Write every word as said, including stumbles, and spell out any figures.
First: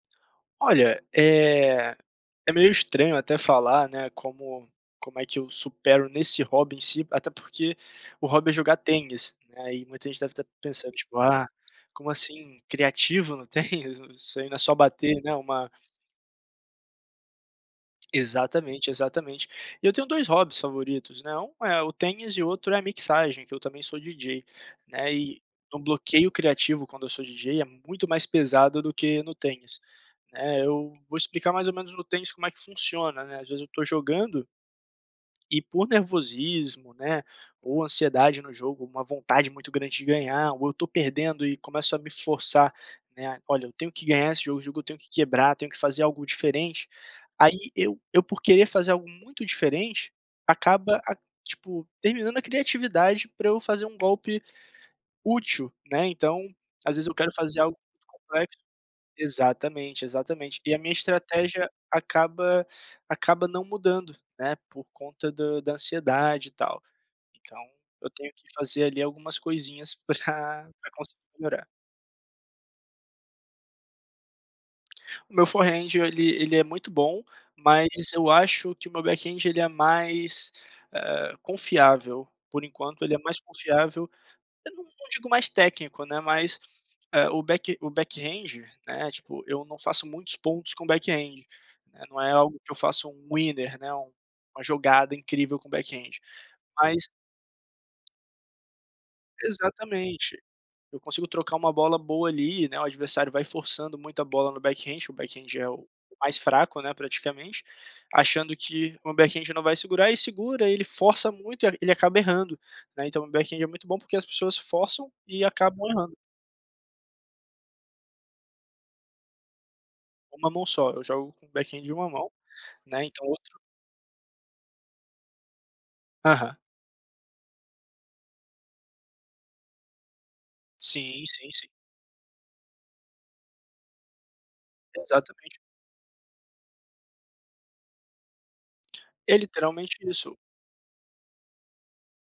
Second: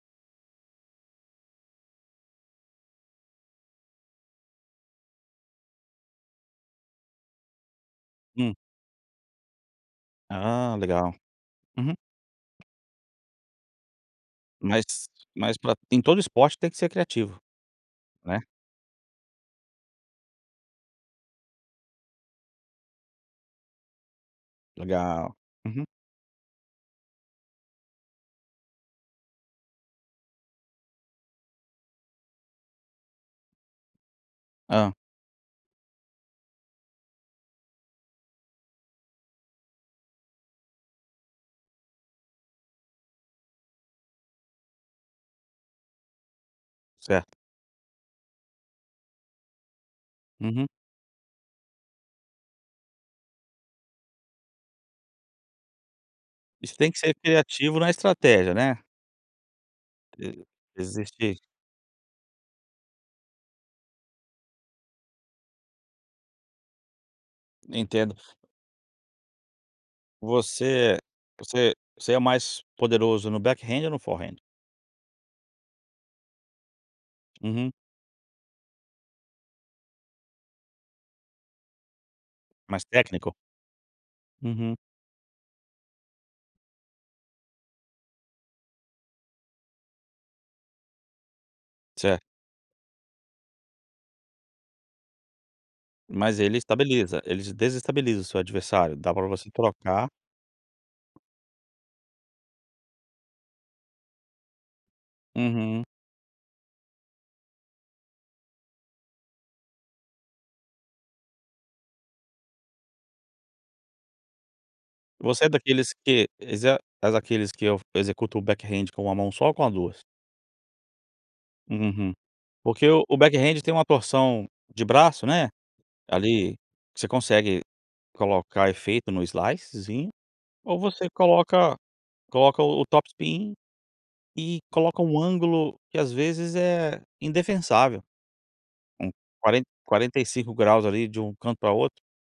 Olha, eh, é meio estranho até falar, né, como como é que eu supero nesse hobby em si, até porque, o hobby é Hum. jogar tênis, né, aí muita gente deve tá Ah pensando legal, tipo: "Ah, uhum. como assim "criativo" no tênis, isso ai não é só Mas bater, né, mas uma" pra em todo esporte tem que a ser criativo. Né. Exatamente, exatamente. E eu tenho dois hobbies favoritos, né, um é o tênis e outro é a mixagem, que eu também sou DJ, né, Legal, eh, um uhum. bloqueio criativo, quando eu sou DJ, é muito mais pesado do que no tênis, né, eu vou explicar mais ou menos no tênis como é que funciona, né, as vezes eu tô jogando Hã? e por nervosismo, né, ou ansiedade no jogo, uma vontade muito grande de ganhar, ou eu tô perdendo e começo a me forçar, né, "Olha, eu tenho que ganhar esse jogo, o jogo eu tenho que quebrar, tenho que fazer algo diferente", Certo. aí eu eu, por querer fazer algo muito diferente, Uhum. acaba a tipo terminando a criatividade pra eu fazer um golpe útil, né, então, E você tem às que vezes eu ser quero fazer algo criativo na muito estratégia, complexo né. exatamente, Eh, exatamente, e a minha existir? estratégia acaba acaba não mudando, né, por conta da da ansiedade e tal, então, eu Entendo. tenho que fazer ali algumas coisinhas pra pra Você conseguir melhorar. você você é mais poderoso no backhand ou no forehand? O meu forehand ele ele é muito bom, Uhum. mas eu acho que o meu backhand ele é mais, ah, confiável, por Mais enquanto ele é técnico? mais confiável. Eu Uhum. não não digo mais técnico, né, mas, eh, o back o backhand né, tipo, eu não faço muitos pontos com backhand, né, não Certo. é algo que eu faço um winner, né, um uma jogada incrível com backhand, Mas ele mas estabiliza, ele desestabiliza seu adversário, dá pra você trocar Exatamente, eu consigo trocar uma bola boa ali, né, o adversário vai forçando muita bola no backhand, o backhand é Uhum. o o mais fraco né praticamente, achando que o meu backhand não vai segurar e segura, ele força muito e e ele acaba errando, né, então o backhand é muito bom porque as pessoas forçam e Você é acabam daqueles errando. que exe é daqueles que eu executo o backhand com uma mão só ou com a duas? uma mão só, eu jogo com o Hum, backhand, de hum, uma hum, mão, porque o né, o então, outro backhand tem um torção de braço, né, Aham. ali, você consegue colocar efeito no slicezinho ou você Sim, sim, sim. coloca coloca o o topspin e coloca um Exatamente. ângulo que as vezes é indefensável, um É, quaren literalmente quarenta e isso. cinco graus ali, de um canto pra outro.